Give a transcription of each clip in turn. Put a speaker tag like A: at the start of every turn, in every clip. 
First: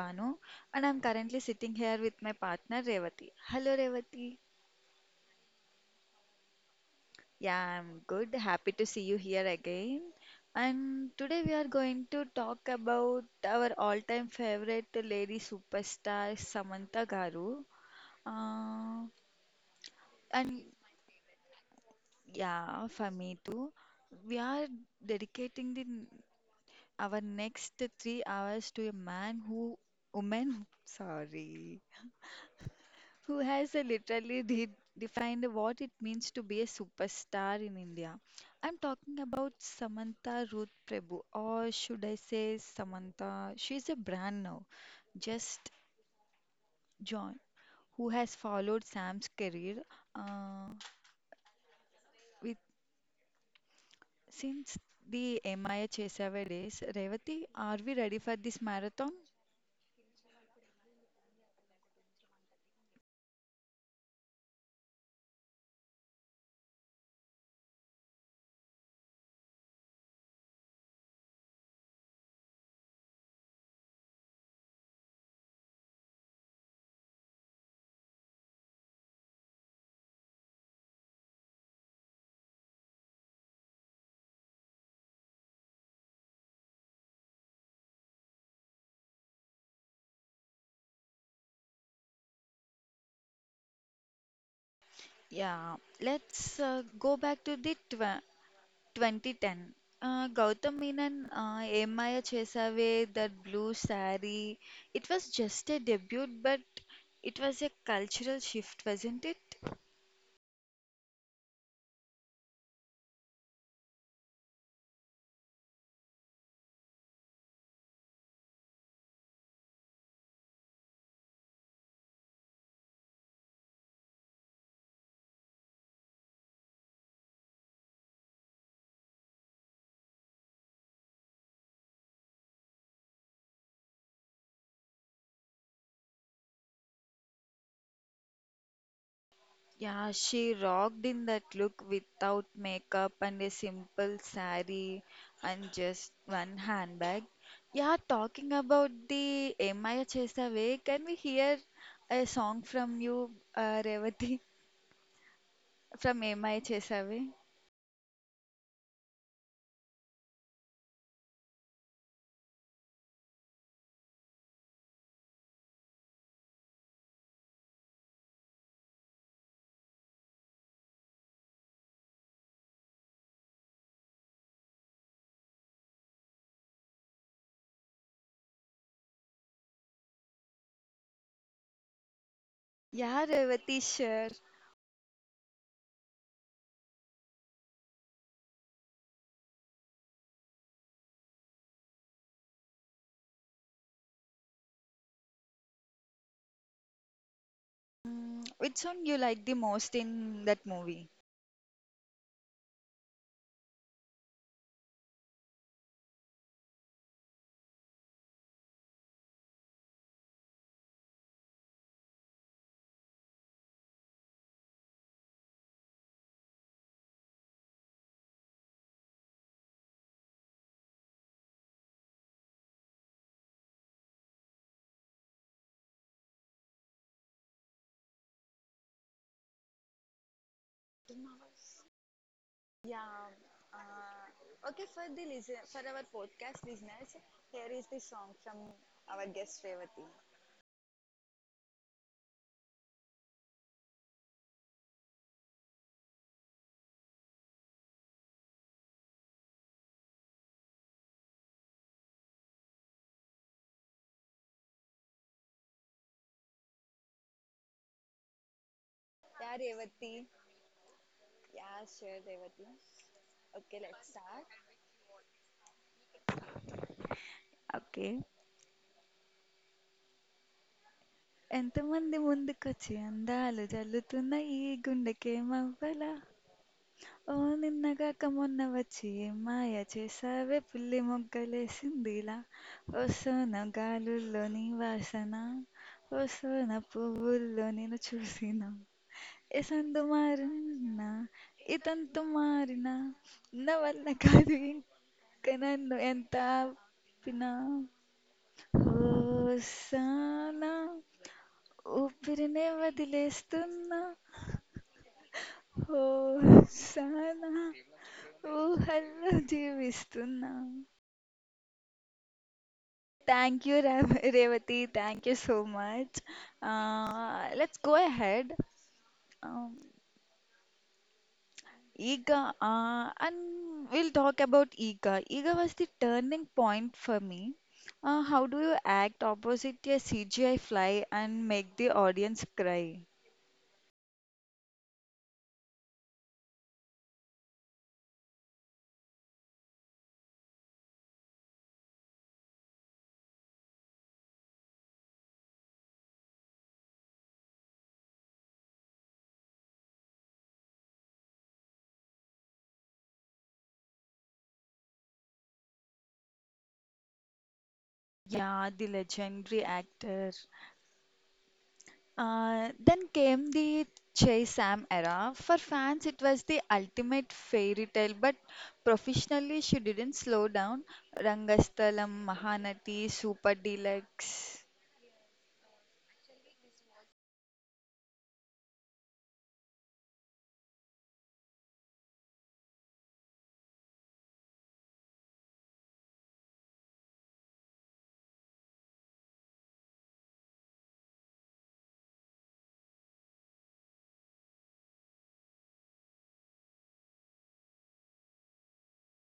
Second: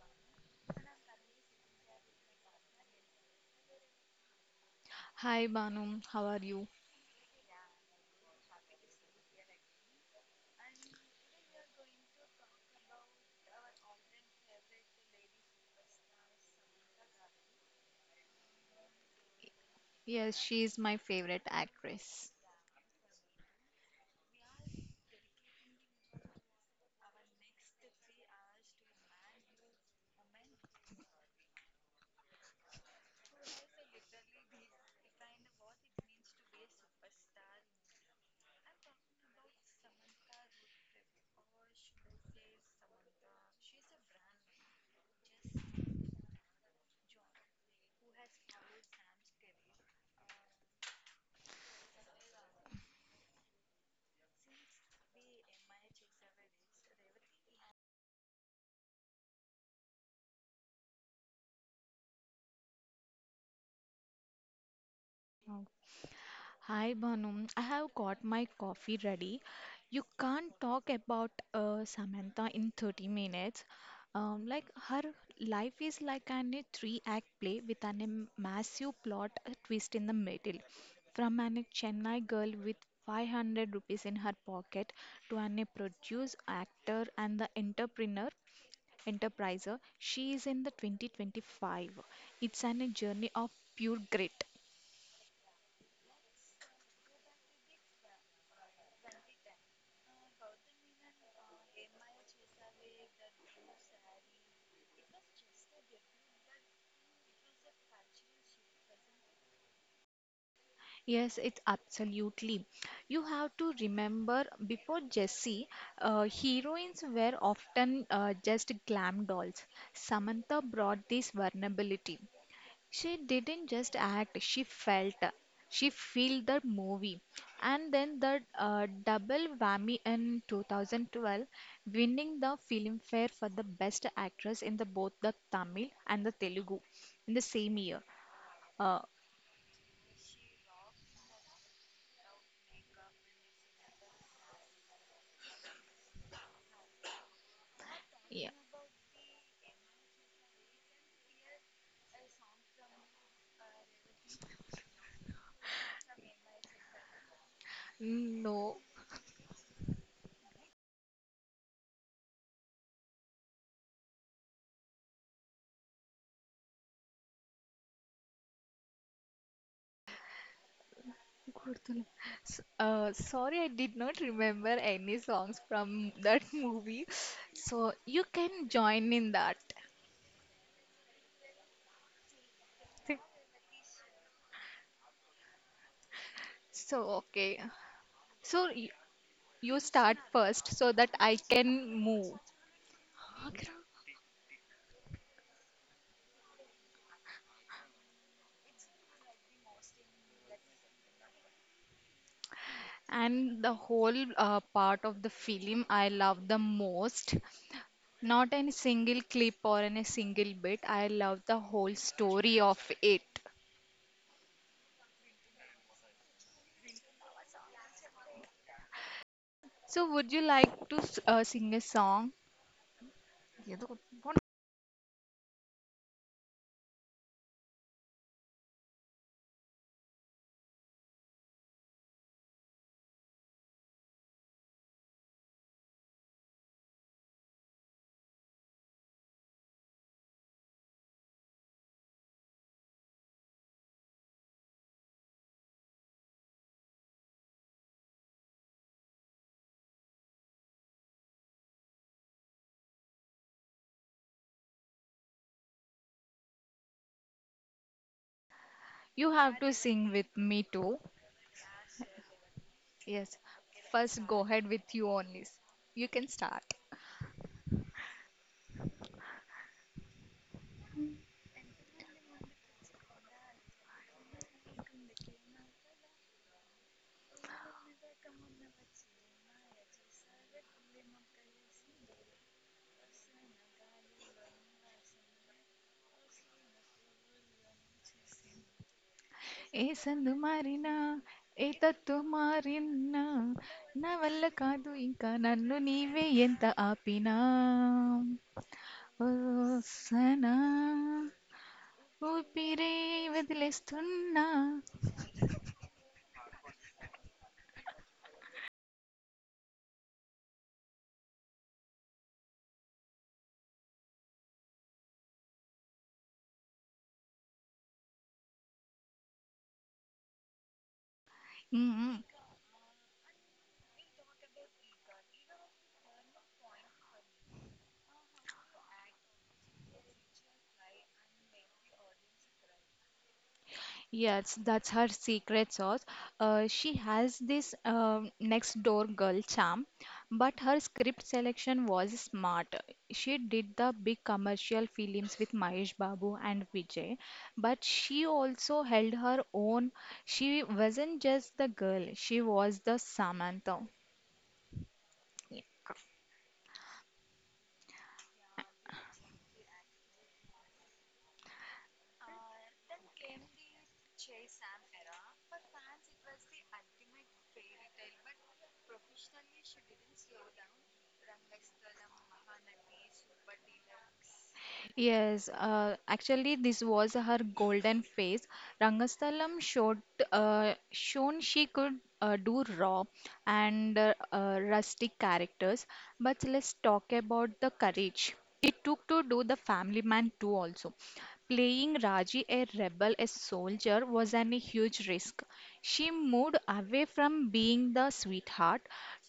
A: Banu and I'm currently sitting here with my partner Revati. Hello Revati.
B: Hi Banu, how are you?
A: Yeah, I'm good. Happy to see you here again. And today we are going to talk about our all-time favorite lady superstar Samantha Garu. Uh,
B: Yes,
A: and
B: she is my favorite actress.
A: yeah, for me too. We are dedicating the our next 3 hours to a man who woman sorry who has literally defined what it means to be a superstar in India. I'm talking about Samantha Ruth Prabhu, or should I say Samantha? She's a brand now, just John, who has followed Sam's career uh, with since the MIA Chesave days. Revati, are we ready for this marathon?
B: Hi Bhanum, I have got my coffee ready. You can't talk about Samantha in 30 minutes. Like her life is like a three-act play with a massive plot twist in the middle. From a Chennai girl with 500 rupees in her pocket to a produce actor and the entrepreneur enterpriser, she is in the 2025. It's a journey of pure grit.
A: Yeah, let's go back to the tw 2010. Gautam Menon, Ye Maaya Chesave, that blue sari. It was just a debut, but it was a cultural shift, wasn't it?
B: Yes, it's absolutely. You have to remember before Jessie, heroines were often just glam dolls. Samantha brought this vulnerability. She didn't just act, she felt. She felt the movie. And then the double whammy in 2012, winning the Filmfare for the Best Actress in the both the Tamil and the Telugu in the same year. Uh,
A: Yeah, she rocked in that look without makeup and a simple sari and just one handbag. Yeah,
B: yeah.
A: talking about the Ye Maaya Chesave, can we hear a song from you, Revati? From MI Chesavi.
B: No. Gurtala. Sorry, I did not remember any songs from that movie. So you can join in that.
A: Yeah, Revati Sher.
B: So, okay. So y- you start first so that I can move.
A: Mm, which song you like the most in that movie?
B: And the whole part of the film I love the most. Not any single clip or any single bit. I love the whole story of it. So, would you like to sing a song?
A: Yeah. Okay, for our podcast listeners, here is the song from our guest Revati.
B: You have
A: Yeah,
B: to sing with
A: Revati.
B: me too.
A: Yeah, sure, Revati.
B: Yes,
A: Okay, let's
B: first go
A: start.
B: ahead with you only. You can start.
A: Okay ఎంతమంది ముందుకొచ్చి అందాలు జల్లుతున్న ఈ గుండెకేమవ్వలా ఓ నిన్నగాక మొన్న వచ్చి ఏం మాయ చేసావే పులి మొగ్గలేసిందిలా ఓ సోన గాలుల్లో నీ వాసన ఓ సోన పువ్వుల్లో నేను చూసిన ఏ
B: ఏ
A: సందు
B: సందు మారినా
A: మారినా
B: ఏ
A: ఈ
B: తత్తు
A: తంతు మారినా
B: మారినా
A: నా వల్ల
B: నా వల్ల
A: కాదు
B: కాదు ఇంకా
A: ఇంక
B: నన్ను
A: నన్ను
B: నీవే
A: ఎంత
B: ఎంత ఆపినా
A: ఆపినా
B: ఓ సనా
A: హోసానా ఊపిరినే
B: ఊపిరే
A: వదిలేస్తున్నా
B: వదిలేస్తున్నా.
A: హోసానా, oh ఊహల్లో జీవిస్తున్నా. Thank you you Reva, thank you so much. Much. Let's go ahead. Um, ఈగ, and we'll talk about ఈగ. ఈగ was the turning point for me. How do you act opposite a CGI fly and make the audience cry?
B: Yes, that's her secret sauce. She has this next door girl charm, but her script selection was smart. She did the big commercial films with Mahesh Babu and Vijay, but she also held her own. She wasn't just the girl, she was the Samantha.
A: Yeah, the legendary actor. Then came the Chey Sam era. For fans, it was the ultimate fairy tale, but professionally, she didn't slow down. Rangasthalam, Mahanati, Super Deluxe.
B: Yes, actually, this was her golden phase. Rangasthalam shown she could do raw and rustic characters. But let's talk about the courage it took to do the Family Man too. Also. Playing Raji, a rebel, a soldier, was an huge risk. She moved away from being the sweetheart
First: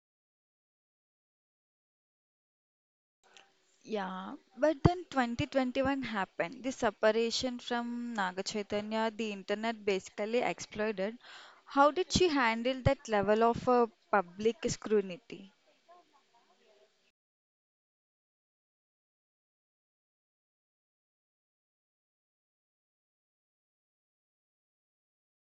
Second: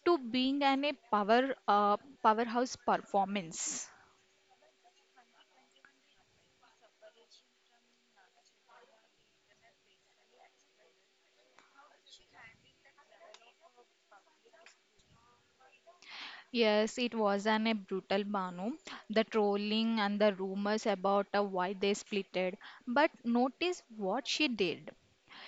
B: to being an a powerhouse performance.
A: Yeah, but then 2021 happened. The separation from Naga Chaitanya, the internet basically exploded. How did she handle that level of public scrutiny?
B: Yes, it was an a brutal Banu. The trolling and the rumors about why they splitted. But notice what she did.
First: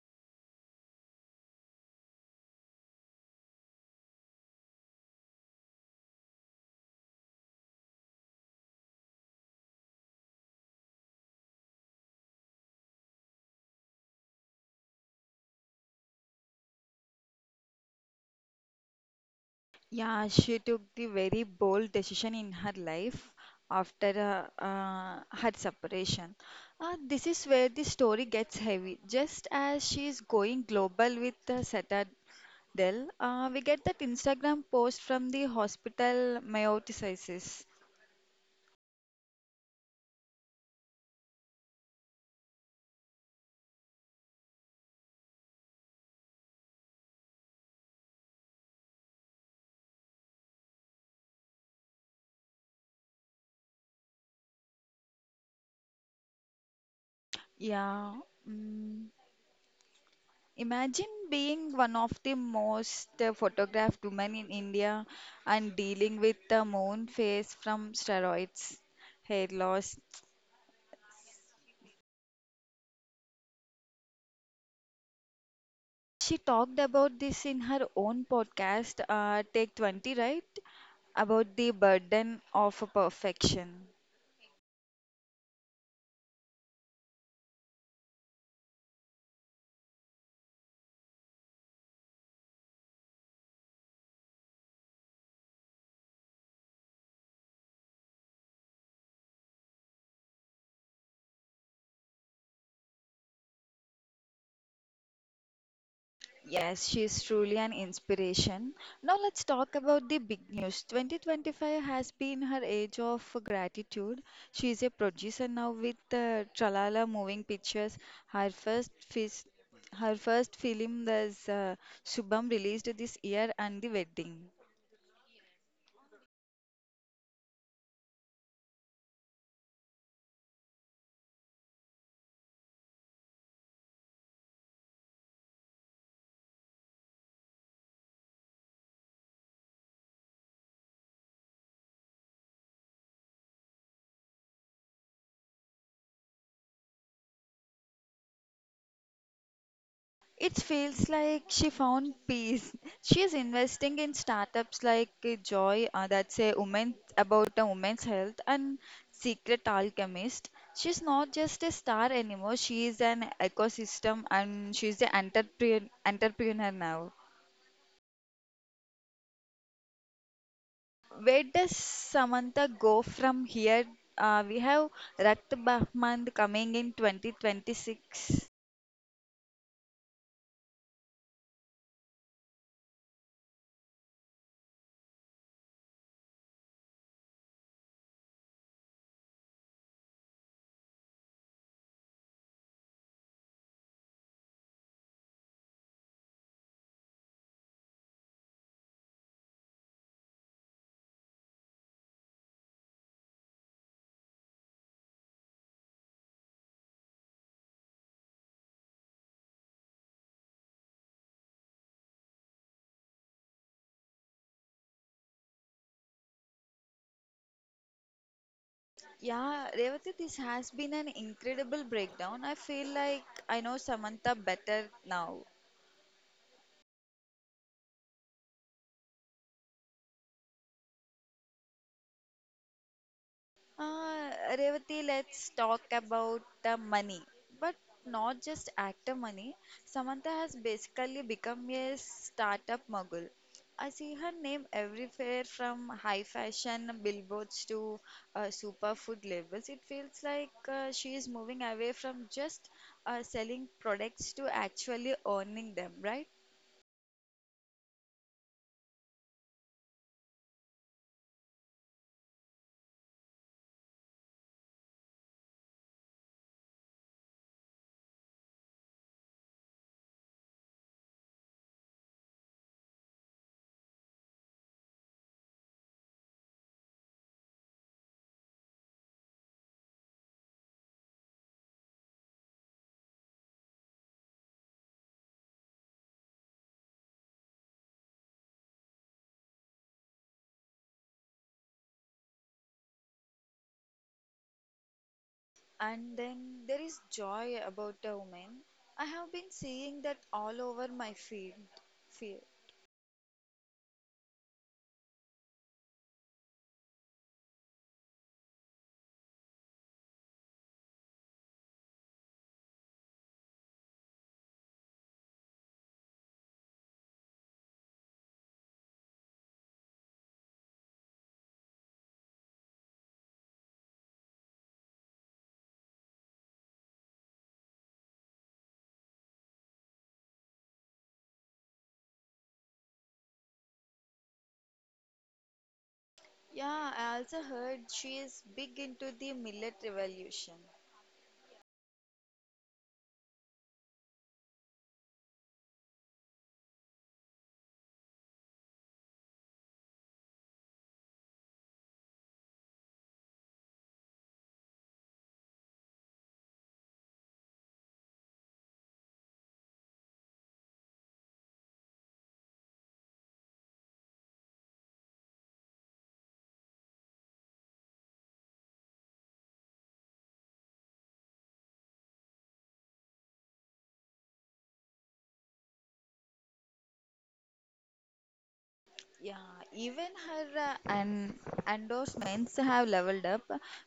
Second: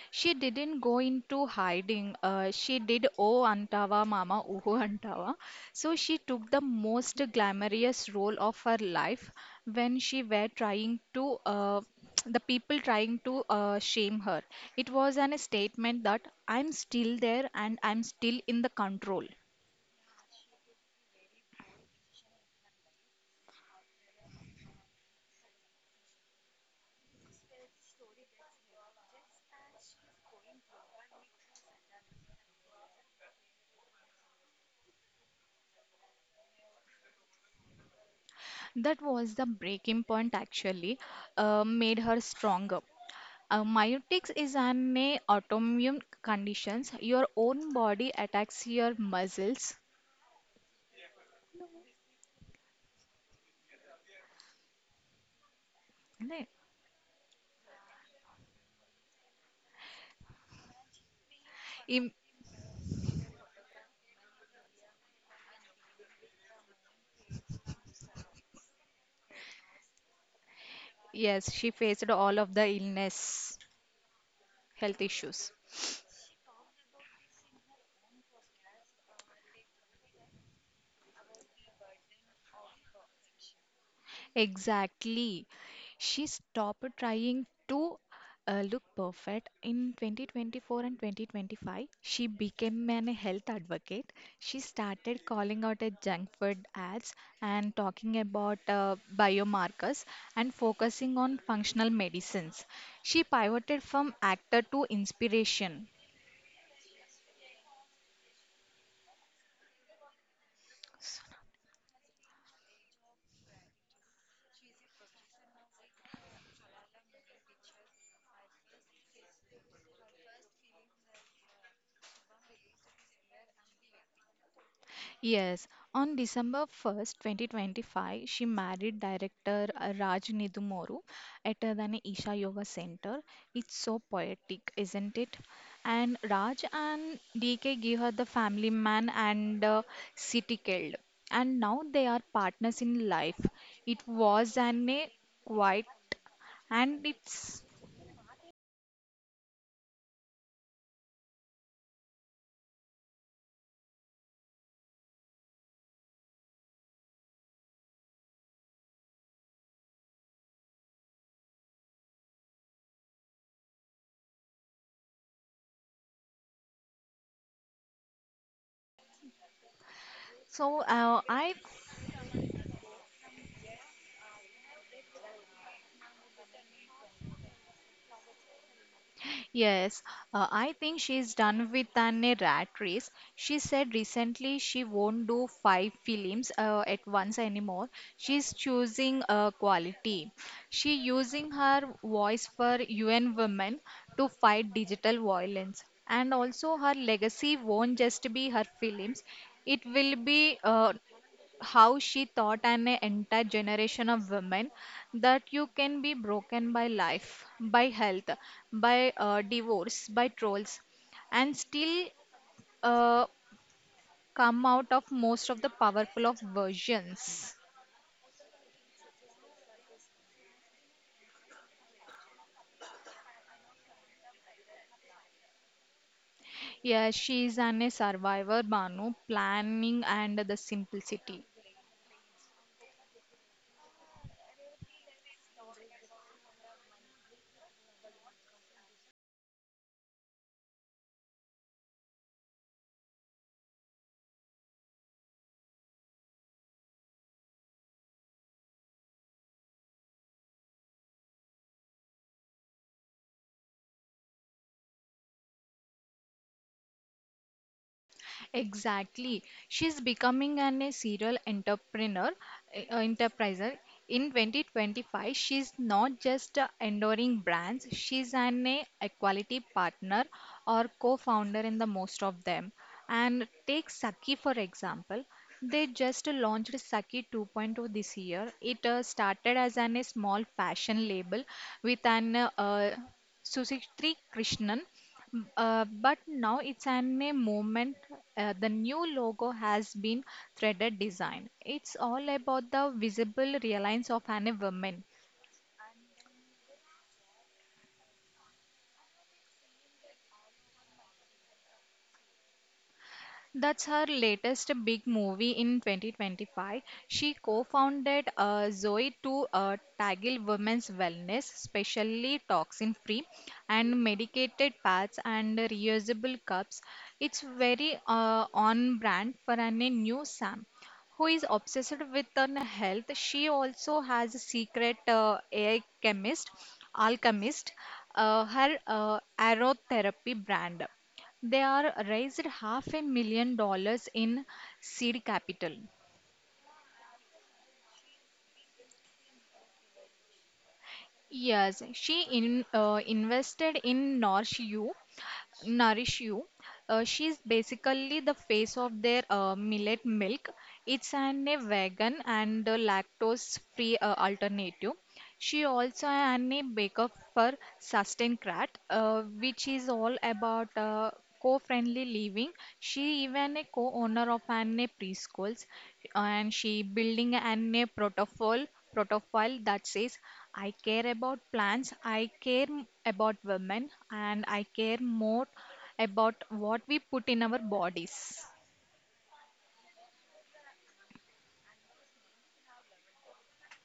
B: She didn't go into hiding. She did oh antava mama uhu antava. So she took the most glamorous role of her life when she were trying to the people trying to shame her. It was an statement that I'm still there and I'm still in the control.
A: Yeah, she took the very bold decision in her life after her separation. This is where the story gets heavy. Just as she is going global with Citadel, we get that Instagram post from the hospital meioticizes.
B: That was the breaking point actually made her stronger. Myotics is an autoimmune conditions. Your own body attacks your muscles. is
A: Yeah. Mm. Imagine being one
B: Im-
A: of the most photographed women in India and dealing with the moon phase from steroids, hair loss.
B: yes, she faced all of the illness, health issues.
A: She talked about this in her own podcast, Take 20, right? About the burden of perfection.
B: Exactly. She stopped trying to look perfect. In 2024 and 2025, she became an health advocate. She started calling out at junk food ads and talking about biomarkers and focusing on functional medicines. She pivoted from actor to inspiration.
A: Yes, she is truly an inspiration. Now let's talk about the big news. 2025 has been her age of gratitude. She is a producer now with Tralala Moving Pictures. Her first fis- Her first film was Subham, released this year, and The Wedding.
B: Yes, on December 1st, 2025, she married director Raj Nidumoru at the Isha Yoga Center. It's so poetic, isn't it? And Raj and DK gave her the family man and city killed. And now they are partners in life. It was an a quite and it's
A: It feels like she found peace. She is investing in startups like Joy, that's a woman about a woman's health, and Secret Alchemist. She's not just a star anymore. She is an ecosystem, and she's the entrepreneur now.
B: so
A: Where
B: I
A: does Samantha go from here? We have Rakt Bahmand coming in 2026.
B: Yes, I think she's done with an a rat race. She said recently she won't do five films at once anymore. She's choosing quality. She using her voice for UN women to fight digital violence. And also her legacy won't just be her films. It will be how she taught an entire generation of women that you can be broken by life, by health, by divorce, by trolls, and still uh, come out of most of the powerful of versions.
A: Yeah, Revati, this has been an incredible breakdown. I feel like I know Samantha better now.
B: Yeah, she is an, a survivor, Banu, planning and the simplicity.
A: Revati, let's talk about the money, but not just actor money. Samantha has basically become a startup mogul. I see her name everywhere, from high fashion billboards to superfood labels. It feels like she is moving away from just selling products to actually owning them, right?
B: Exactly. She's becoming an a serial entrepreneur, enterpriser. In 2025, she's not just enduring brands, she's an a equality partner or co-founder in the most of them. And take Saki for example. They just launched Saki 2.0 this year. It started as an, a small fashion label with an Susitri Krishnan, but now it's an a moment. The new logo has been threaded design. It's all about the visible reliance of an woman.
A: And then there is Joy about a woman. I have been seeing that all over my field.
B: That's her latest big movie in 2025. She co-founded Zoe to tackle women's wellness, especially toxin-free and medicated pads and reusable cups. It's very on-brand for an, a new Sam who is obsessed with her health. She also has a secret AI chemist, alchemist, her aromatherapy brand. They are raised half a million dollars in seed capital.
A: Yeah, I also heard she is big into the millet revolution.
B: Yes, she invested in Nourish You. Nourish You. She is basically the face of their millet milk. It's an a vegan and lactose free alternative. She also an a baker for Sustaincat, which is all about co-friendly living. She even a co-owner of an a preschools, and she building an a protocol profile that says I care about plants, I care about women, and I care more about what we put in our bodies.
A: Yeah, even her an endorsements have leveled up.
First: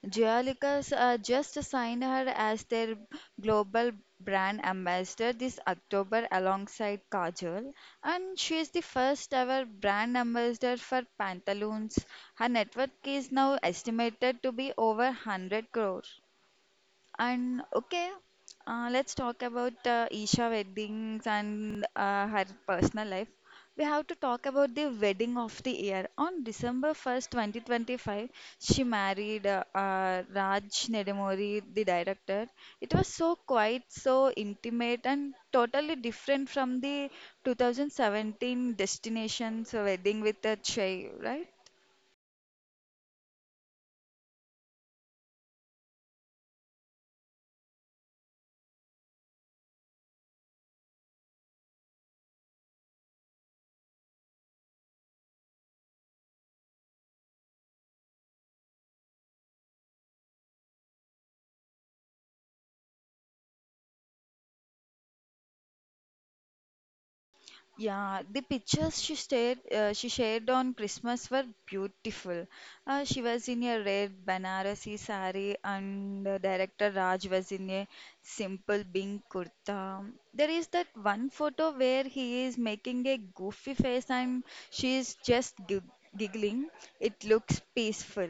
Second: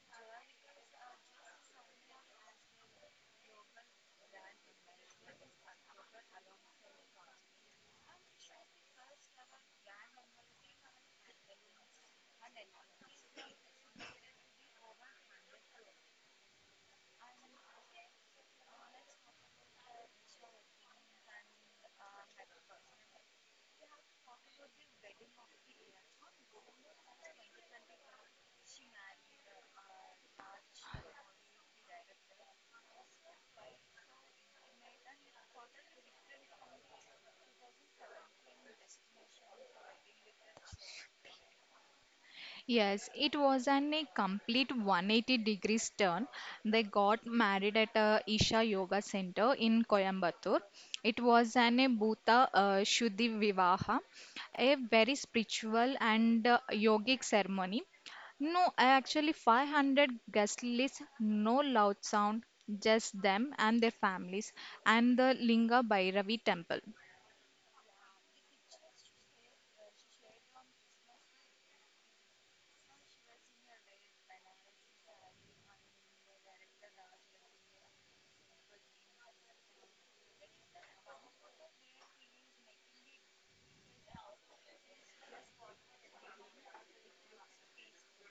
A: Geolicus just signed her as their global brand ambassador this October alongside Kajol, and she is the first ever brand ambassador for Pantaloons. Her net worth is now estimated to be over 100 crore. And okay, let's talk about Isha weddings and her personal life. We have to talk about the wedding of the year. On December 1st, 2025, she married Raj Nedamori, the director. It was so quiet, so intimate, and totally different from the 2017 Destination's wedding with a Chai, right?
B: Yes, it was an a complete 180 degrees turn. They got married at a Isha Yoga Center in Coimbatore. It was an a Bhuta Shuddhi Vivaha, a very spiritual and yogic ceremony. No, actually 500 guest list, no loud sound, just them and their families and the Linga Bhairavi temple.
A: Yeah, the pictures she shared on Christmas were beautiful. She was in a red Banarasi sari, and director Raj was in a simple pink kurta. There is that one photo where he is making a goofy face and she is just giggling. It looks peaceful.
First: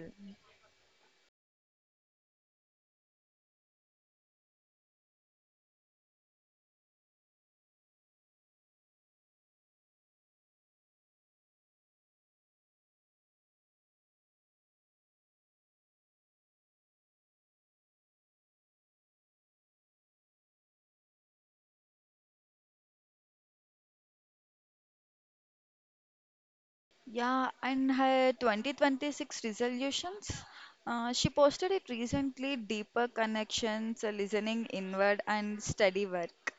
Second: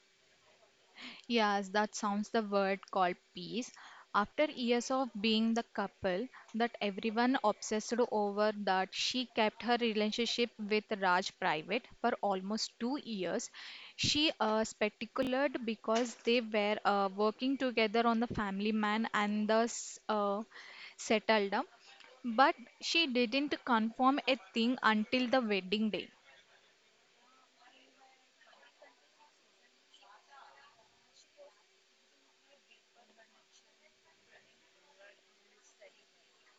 B: Yes, that sounds the word called peace. After years of being the couple that everyone obsessed over, that she kept her relationship with Raj private for almost 2 years. She speculated because they were working together on the family man and thus settled down. But she didn't confirm a thing until the wedding day.
A: Yeah, and her 2026 resolutions. She posted it recently: deeper connections, listening inward, and steady work.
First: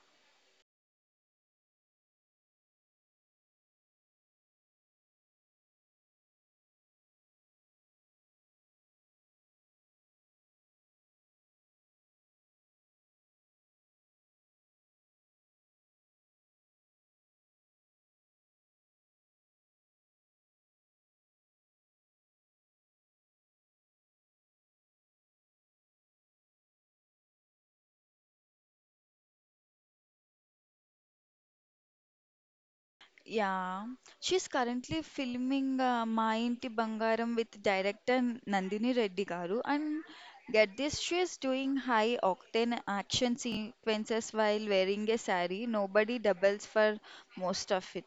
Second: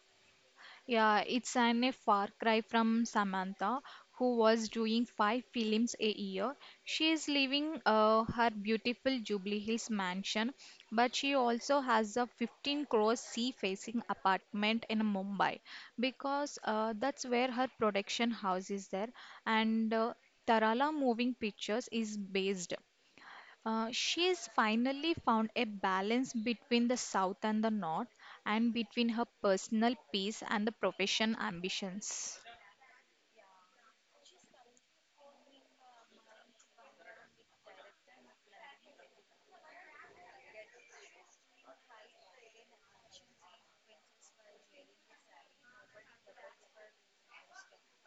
B: Yeah, it's an a far cry from Samantha, who was doing five films a year. She is living her beautiful Jubilee Hills mansion, but she also has a 15 crore sea-facing apartment in Mumbai because that's where her production house is there, and Tarala Moving Pictures is based. She's finally found a balance between the South and the North, and between her personal peace and the profession ambitions.
A: Yeah, she's currently filming Ma Inti Bangaram with director Nandini Reddy garu, and get this, she is doing high octane action sequences while wearing a sari. Nobody doubles for most of it.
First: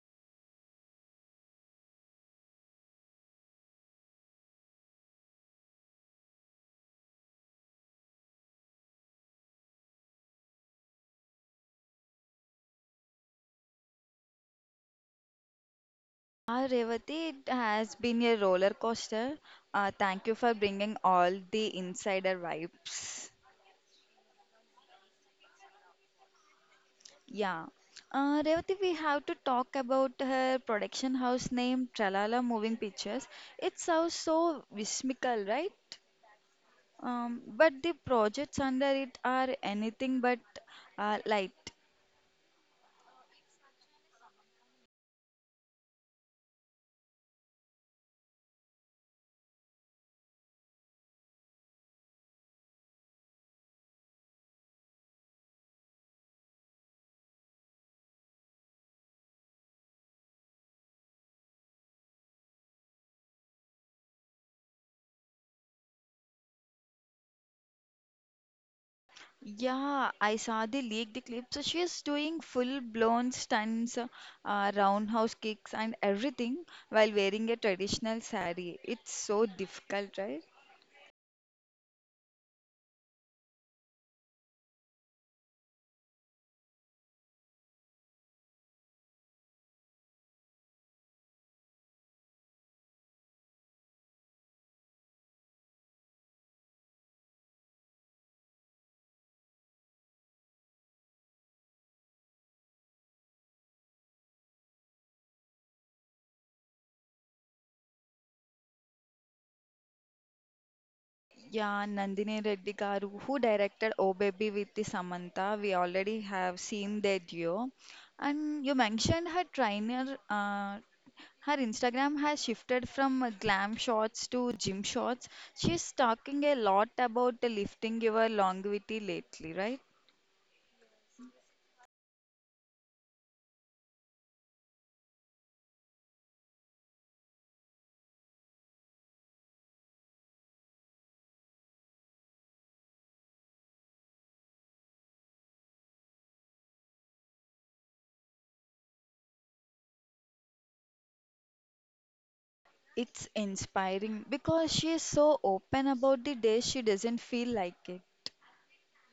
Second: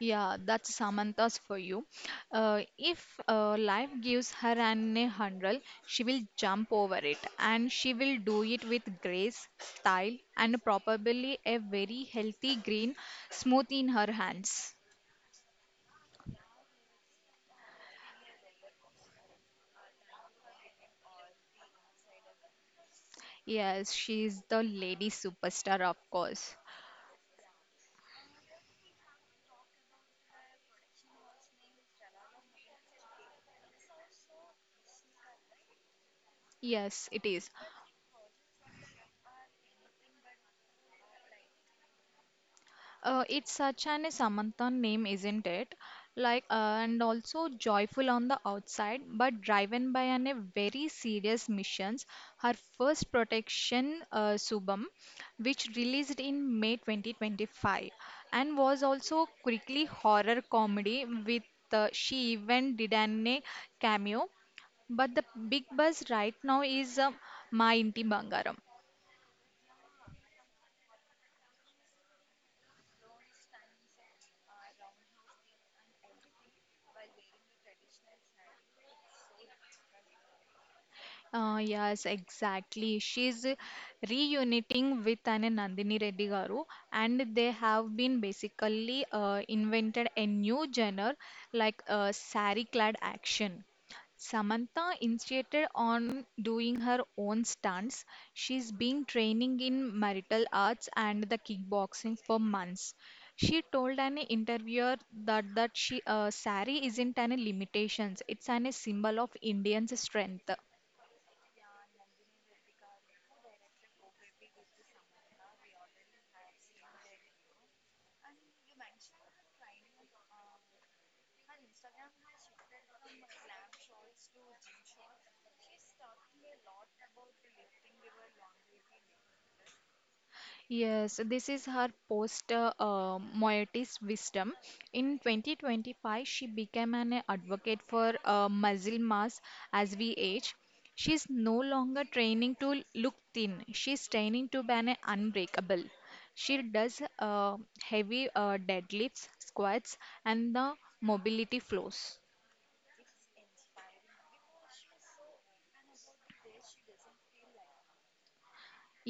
B: Yeah, that's Samantha's for you. If life gives her an a hurdle, she will jump over it, and she will do it with grace, style, and probably a very healthy green smooth in her hands.
A: Ah, Revati, it has been a roller coaster. Thank you for bringing all the insider vibes.
B: Yes, she is the lady superstar, of course.
A: Yeah. Revati, we have to talk about her production house name, Tralala Moving Pictures. It sounds so whimsical, right?
B: Yes, it is.
A: But the projects under it are anything but light.
B: It's such an Samantan name, isn't it? And also joyful on the outside, but driven by an, a very serious missions. Her first protection, Subham, which released in May 2025, and was also quickly horror comedy with she even did an a cameo. But the big buzz right now is Ma Inti Bangaram.
A: Yeah, I saw the leaked the clip. So she's doing full blown stunts, roundhouse kicks, and everything while wearing a traditional saree. It's so difficult, right?
B: Yes, exactly. She's reuniting with an Nandini Reddy Garu, and they have been basically invented a new genre like sari clad action. Samantha insisted on doing her own stunts. She's been training in marital arts and the kickboxing for months. She told an interviewer that she sari isn't an limitations. It's an symbol of Indian strength.
A: Yeah, Nandini Reddy garu, who directed Oh Baby with the Samantha, we already have seen their duo. And you mentioned her trainer. Uh, her Instagram has shifted from glam shots to gym shots. She's talking a lot about lifting your longevity lately, right?
B: Yes, this is her post Moieties wisdom. In 2025, she became an advocate for muscle mass as we age. She's no longer training to look thin, she's training to be an unbreakable. She does heavy deadlifts, squats, and the mobility flows.
A: It's inspiring because she is so open about the days she doesn't feel like it.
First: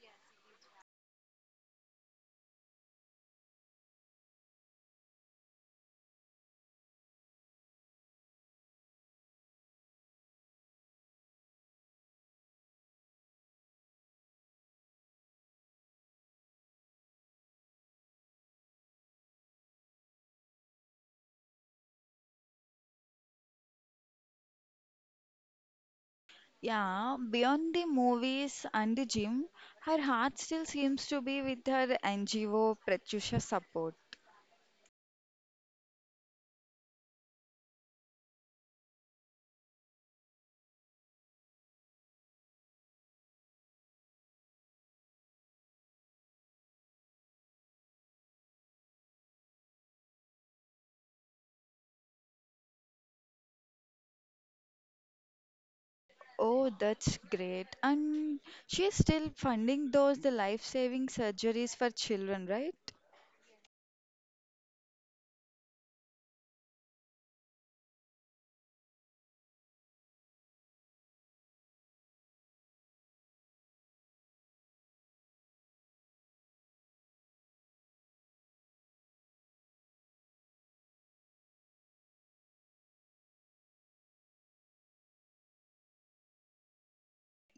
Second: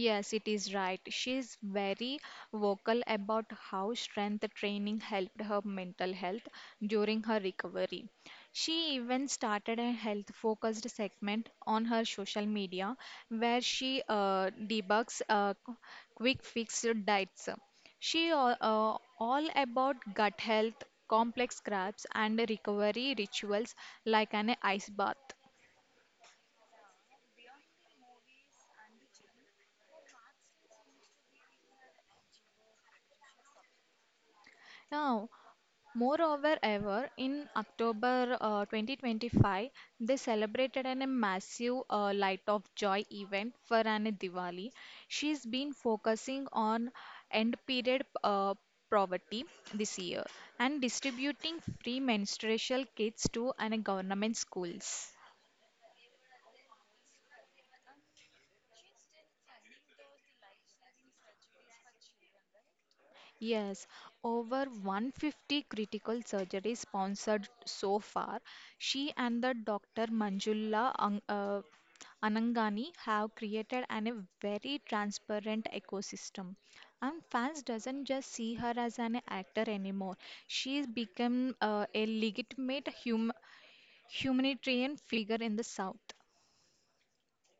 B: Yes, it is right. She is very vocal about how strength training helped her mental health during her recovery. She even started a health focused segment on her social media where she debugs quick fix diets. She all about gut health, complex crabs, and recovery rituals like an ice bath.
A: Yeah, beyond the movies and the gym, her heart still seems to be with her NGO Pratyusha support.
B: Now, moreover, ever in October 2025, they celebrated a massive Light of Joy event for an Diwali. She's been focusing on end period poverty this year and distributing free menstrual kits to an government schools.
A: Oh, that's great. And she is still funding those the life-saving surgeries for children, right?
B: Yes, over 150 critical surgeries sponsored so far. She and the Dr. Anangani have created an, a very transparent ecosystem. And fans doesn't just see her as an actor anymore. She's become a legitimate humanitarian figure in the South.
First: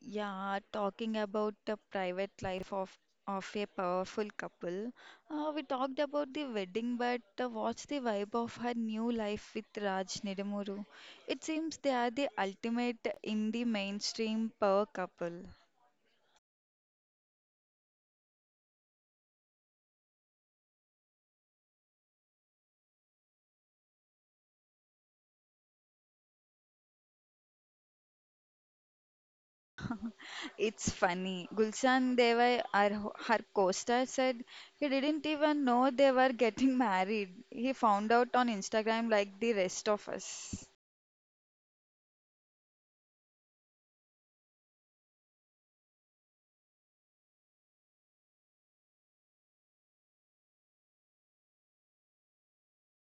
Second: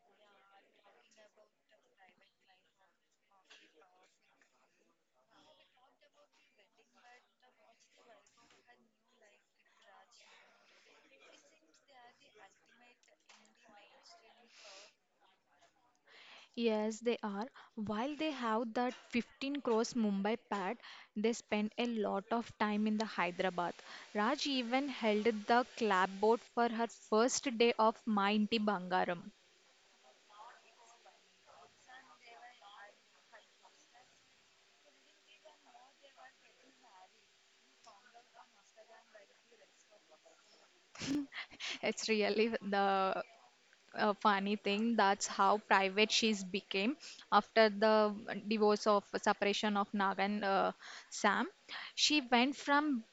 A: Yeah, talking about the private life of a powerful couple. We talked about the wedding, but what's the vibe of her new life with Raj Nedamuru? It seems they are the ultimate in the mainstream power couple.
B: Yes, they are. While they have that 15 crores Mumbai pad, they spend a lot of time in the Hyderabad. Raj even held the clapboard for her first day of Ma Inti Bangaram.
A: It's funny. Gulshan Deva, our, her co-star, said he didn't even know they were getting married. He found out on Instagram like the rest of us.
B: It's really the funny thing. That's how private she's became after the divorce of separation of Nag and Sam. She went from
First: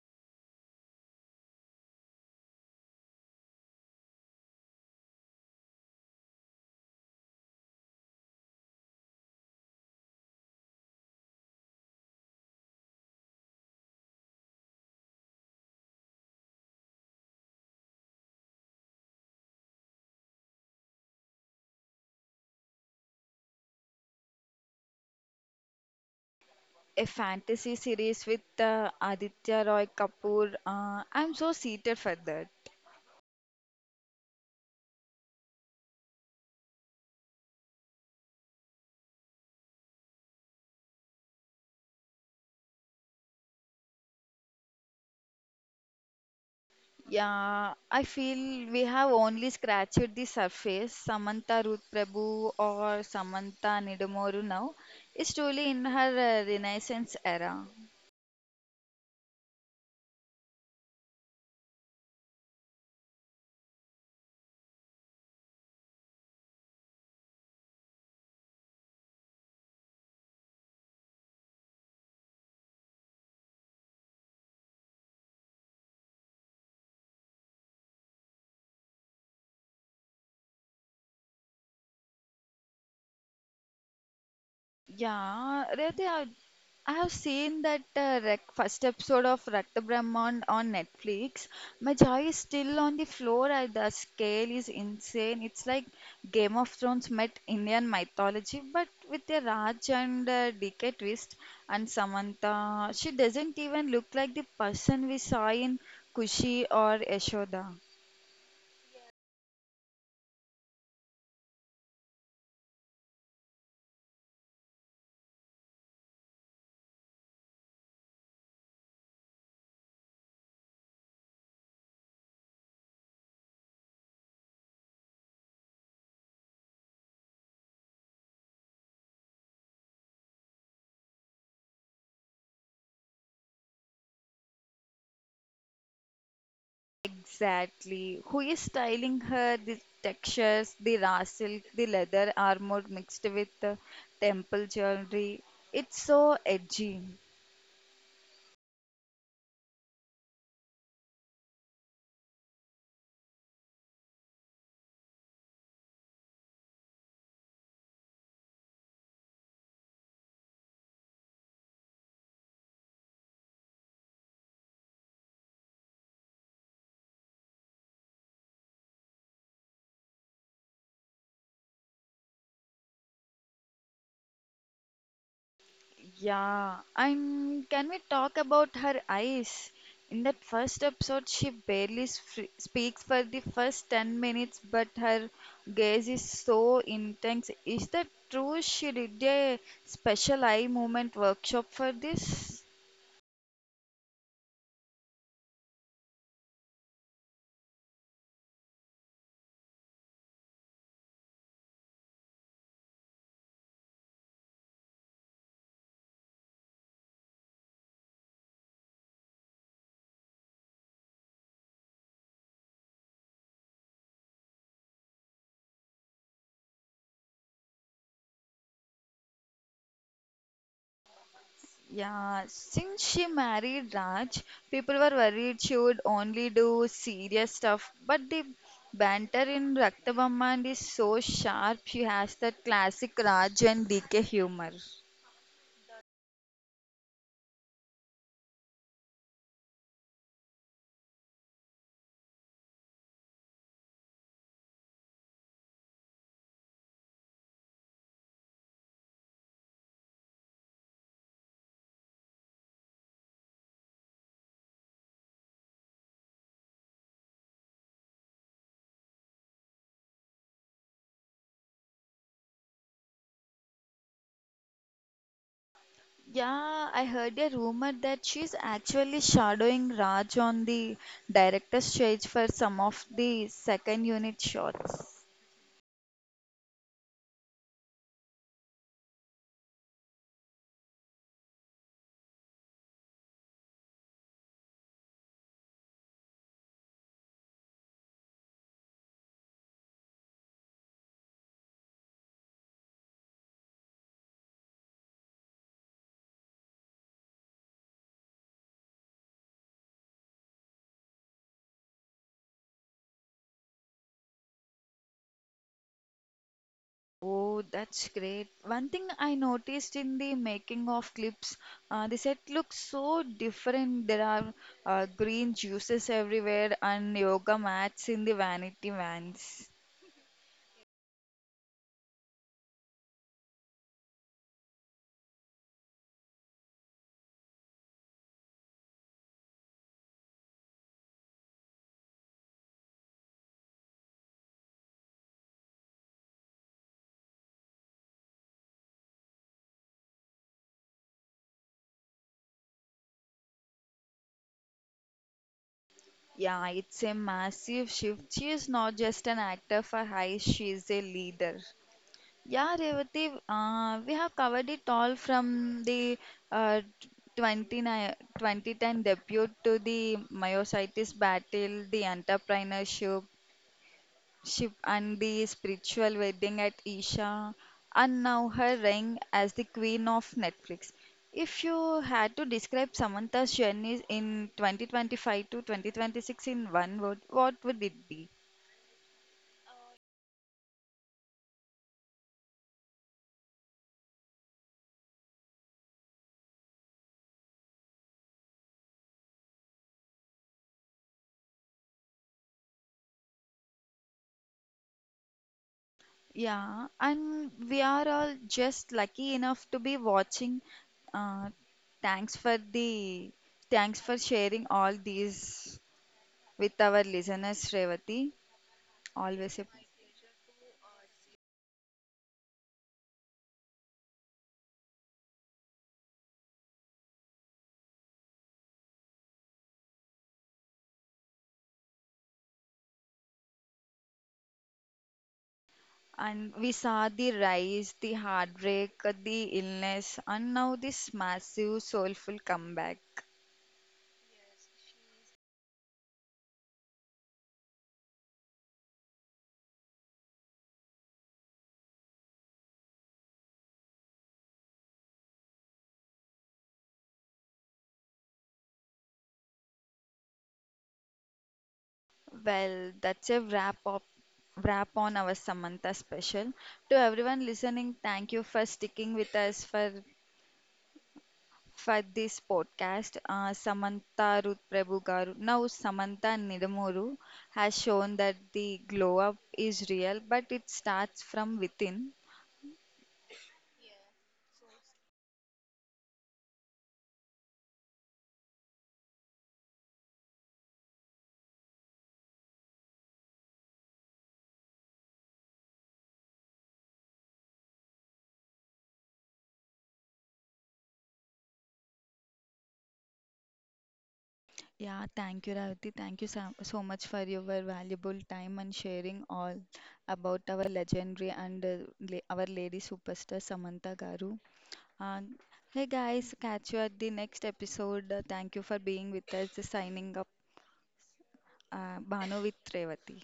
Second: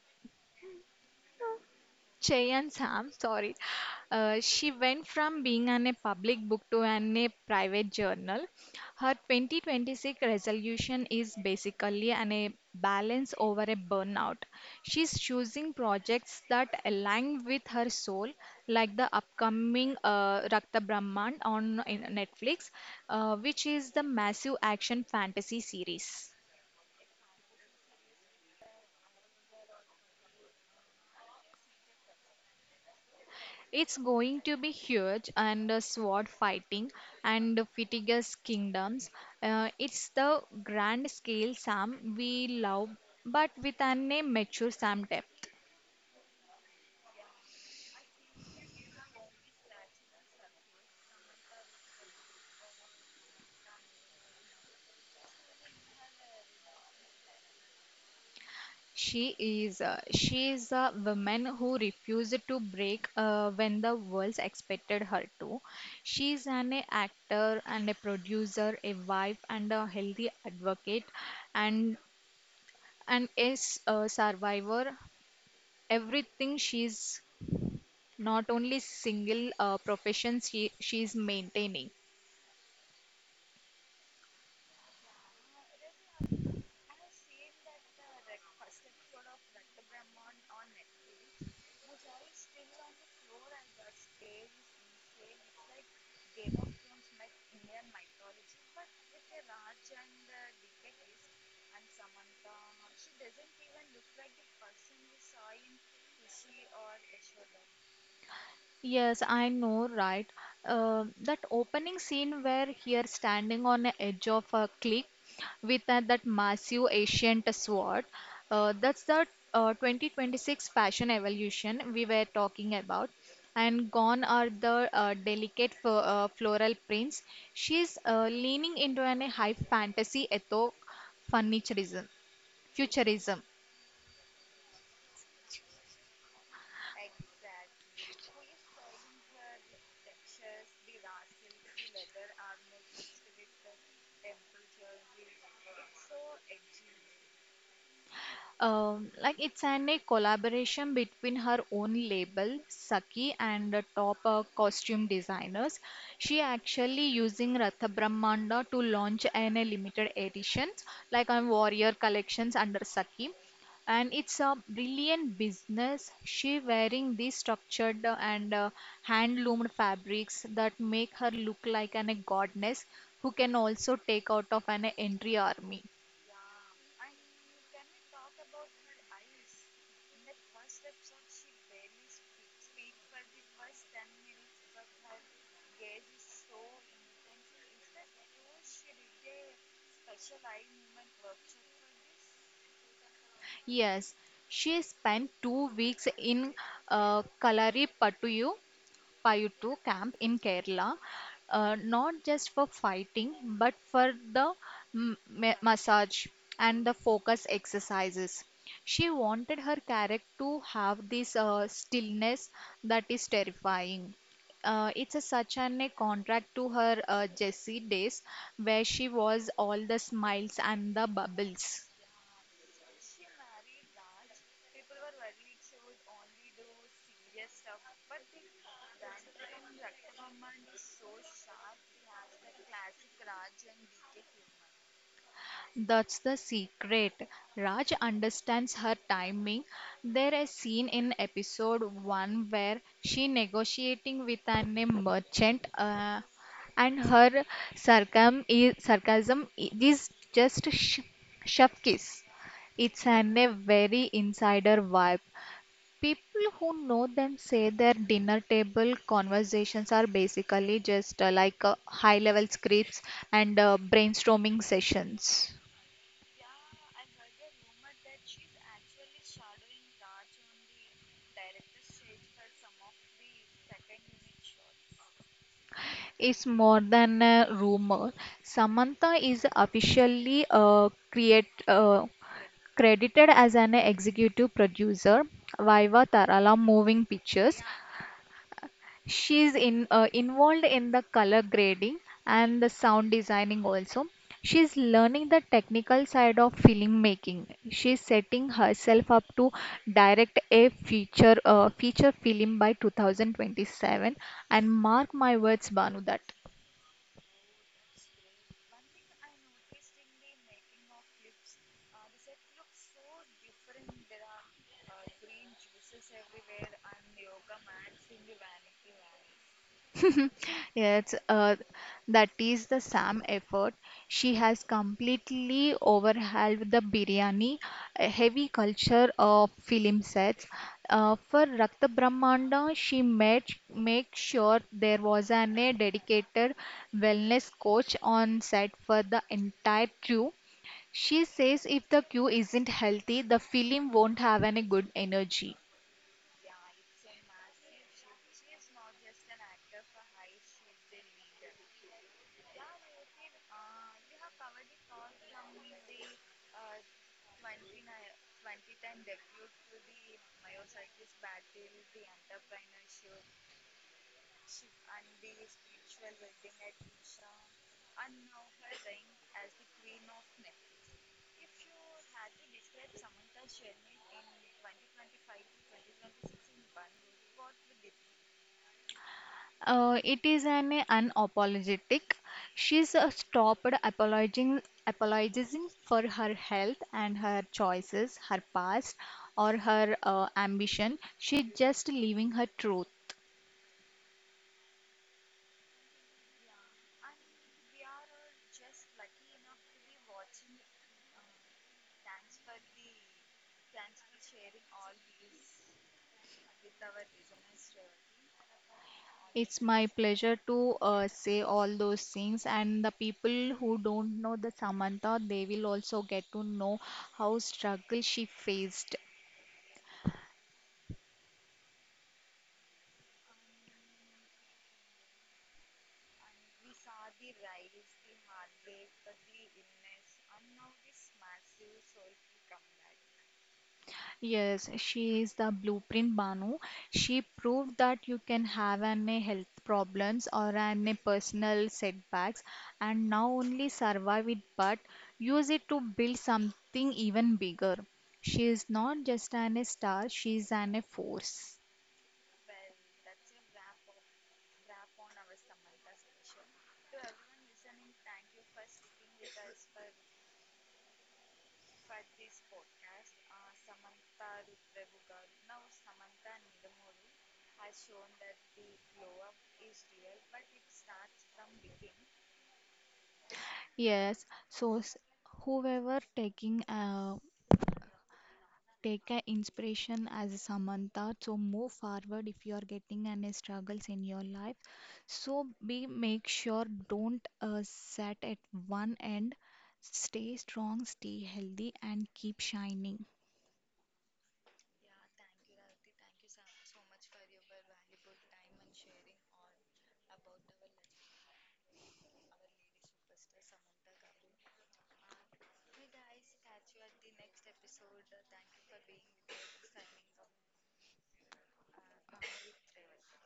B: Cheyan Sam, sorry. She went from being on a public book to an a private journal. Her 2026 resolution is basically an a balance over a burnout. She's choosing projects that align with her soul, like the upcoming Rakta Brahman on in Netflix, which is the massive action fantasy series.
A: A fantasy series with Aditya Roy Kapoor. I'm so seated for that.
B: It's going to be huge and sword fighting and Fitigas kingdoms. It's the grand scale Sam we love, but with an mature Sam depth.
A: Yeah, I feel we have only scratched the surface. Samantha Ruth Prabhu, or Samantha Nidamoru now, is truly in her Renaissance era.
B: She is a woman who refused to break when the world expected her to. She is an actor and a producer, a wife and a healthy advocate, and and is a survivor. Everything she's not only single profession she's maintaining.
A: Yeah, Revati, I have seen that first episode of Rakta Brahman on Netflix. My jaw is still on the floor. I, the scale is insane. It's like Game of Thrones met Indian mythology, but with a Raj and DK twist. And Samantha, she doesn't even look like the person we saw in Kushi or Yashoda.
B: Yes, I know, right? That opening scene where here standing on the edge of a cliff with that massive ancient sword, that's the 2026 fashion evolution we were talking about. And gone are the delicate f floral prints. She's leaning into an high fantasy etho furniturism, futurism.
A: Exactly. Who is styling her? The textures, the raw silk, the leather armor mixed with the temple jewelry. It's so edgy.
B: Like it's an a collaboration between her own label Saki and the top costume designers. She actually using Ratha Brahmanda to launch an a limited editions like on Warrior collections under Saki. And it's a brilliant business. She wearing these structured and hand loomed fabrics that make her look like an a goddess who can also take out of an entry army.
A: Yeah. And can we talk about her eyes? In that first episode, she barely speaks for the first 10 minutes, but her gaze is so intense. Is that true? She did a special eye movement workshop for this?
B: Yes, she spent 2 weeks in Kalaripattu Payuttu camp in Kerala, not just for fighting, but for the massage and the focus exercises. She wanted her character to have this stillness that is terrifying. It's such an a contract to her Jessie days, where she was all the smiles and the bubbles.
A: Yeah, since she married Raj, people were worried she would only do serious stuff. But the banter in Raktabamman is so sharp, she has that classic Raj and DK humor.
B: That's the secret. Raj understands her timing. There is scene in episode 1 where she negotiating with an a merchant and her sarcasm is just shove kiss. It's an a very insider vibe. People who know them say their dinner table conversations are basically just like high level scripts and brainstorming sessions.
A: Yeah, I heard a rumor that she's actually shadowing Raj on the director's stage for some of the second unit shots.
B: Is more than a rumor. Samantha is officially credited as an executive producer, Viva Tarala Moving Pictures. She's involved in the color grading and the sound designing also. She's learning the technical side of filmmaking. She is setting herself up to direct a feature feature film by 2027. And mark my words, Banu, that
A: Oh, that's great. One thing I noticed in the making of clips, the set looks so different. There are green juices everywhere and yoga mats in the vanity vans.
B: yes, that is the Sam effort. She has completely overhauled the biryani, a heavy culture of film sets. For Rakta Brahmanda, she made make sure there was a dedicated wellness coach on set for the entire crew. She says if the crew isn't healthy, the film won't have any good energy.
A: Yeah, it's a massive shift. She is not just an actor for high, she is a leader. Yeah, Revati, we have covered it all, from the uh, 29 debut to the myositis battle, the entrepreneurship, Shiv and the spiritual wedding at Isha, and now her reign as the queen of Netflix. If you had to describe Samantha's journey in 2025 to 2026 in one word, what would it be?
B: It is an unapologetic. She's apologizing for her health and her choices, her past, or her ambition. She's just living her truth.
A: Yeah, and we are all just lucky enough to be watching. Uh, Thanks for the thanks for sharing all these with our listeners, Revati.
B: It's
A: Always a.
B: my pleasure to say all those things, and the people who don't know the Samantha, they will also get to know how struggle she faced.
A: And we saw the rise, the heartbreak, the illness, and now this massive soulful comeback.
B: Yes, she is the blueprint Banu. She proved that you can have an a health problems or an a personal setbacks and now only survive it but use it to build something even bigger. She is not just an a star, she is an a force.
A: Well, that's a wrap on our Samantha special. To everyone listening, thank you for sticking with us for this podcast. Samantha Ruth Prabhu Garu, now Samantha Nidamuru, has shown that the glow up is real, but it starts from within.
B: Yes, whoever taking take a inspiration as Samantha. So move forward if you are getting any struggles in your life. So be make sure don't set at one end. Stay strong, stay healthy, and keep shining.
A: Yeah, thank you, Ravi. Thank you so, so much for your valuable time and sharing all about our legendary and our lady superstar Samantha Garu. And hey guys, catch you at the next episode. Thank you for being with us. Signing up, Bano with Revati.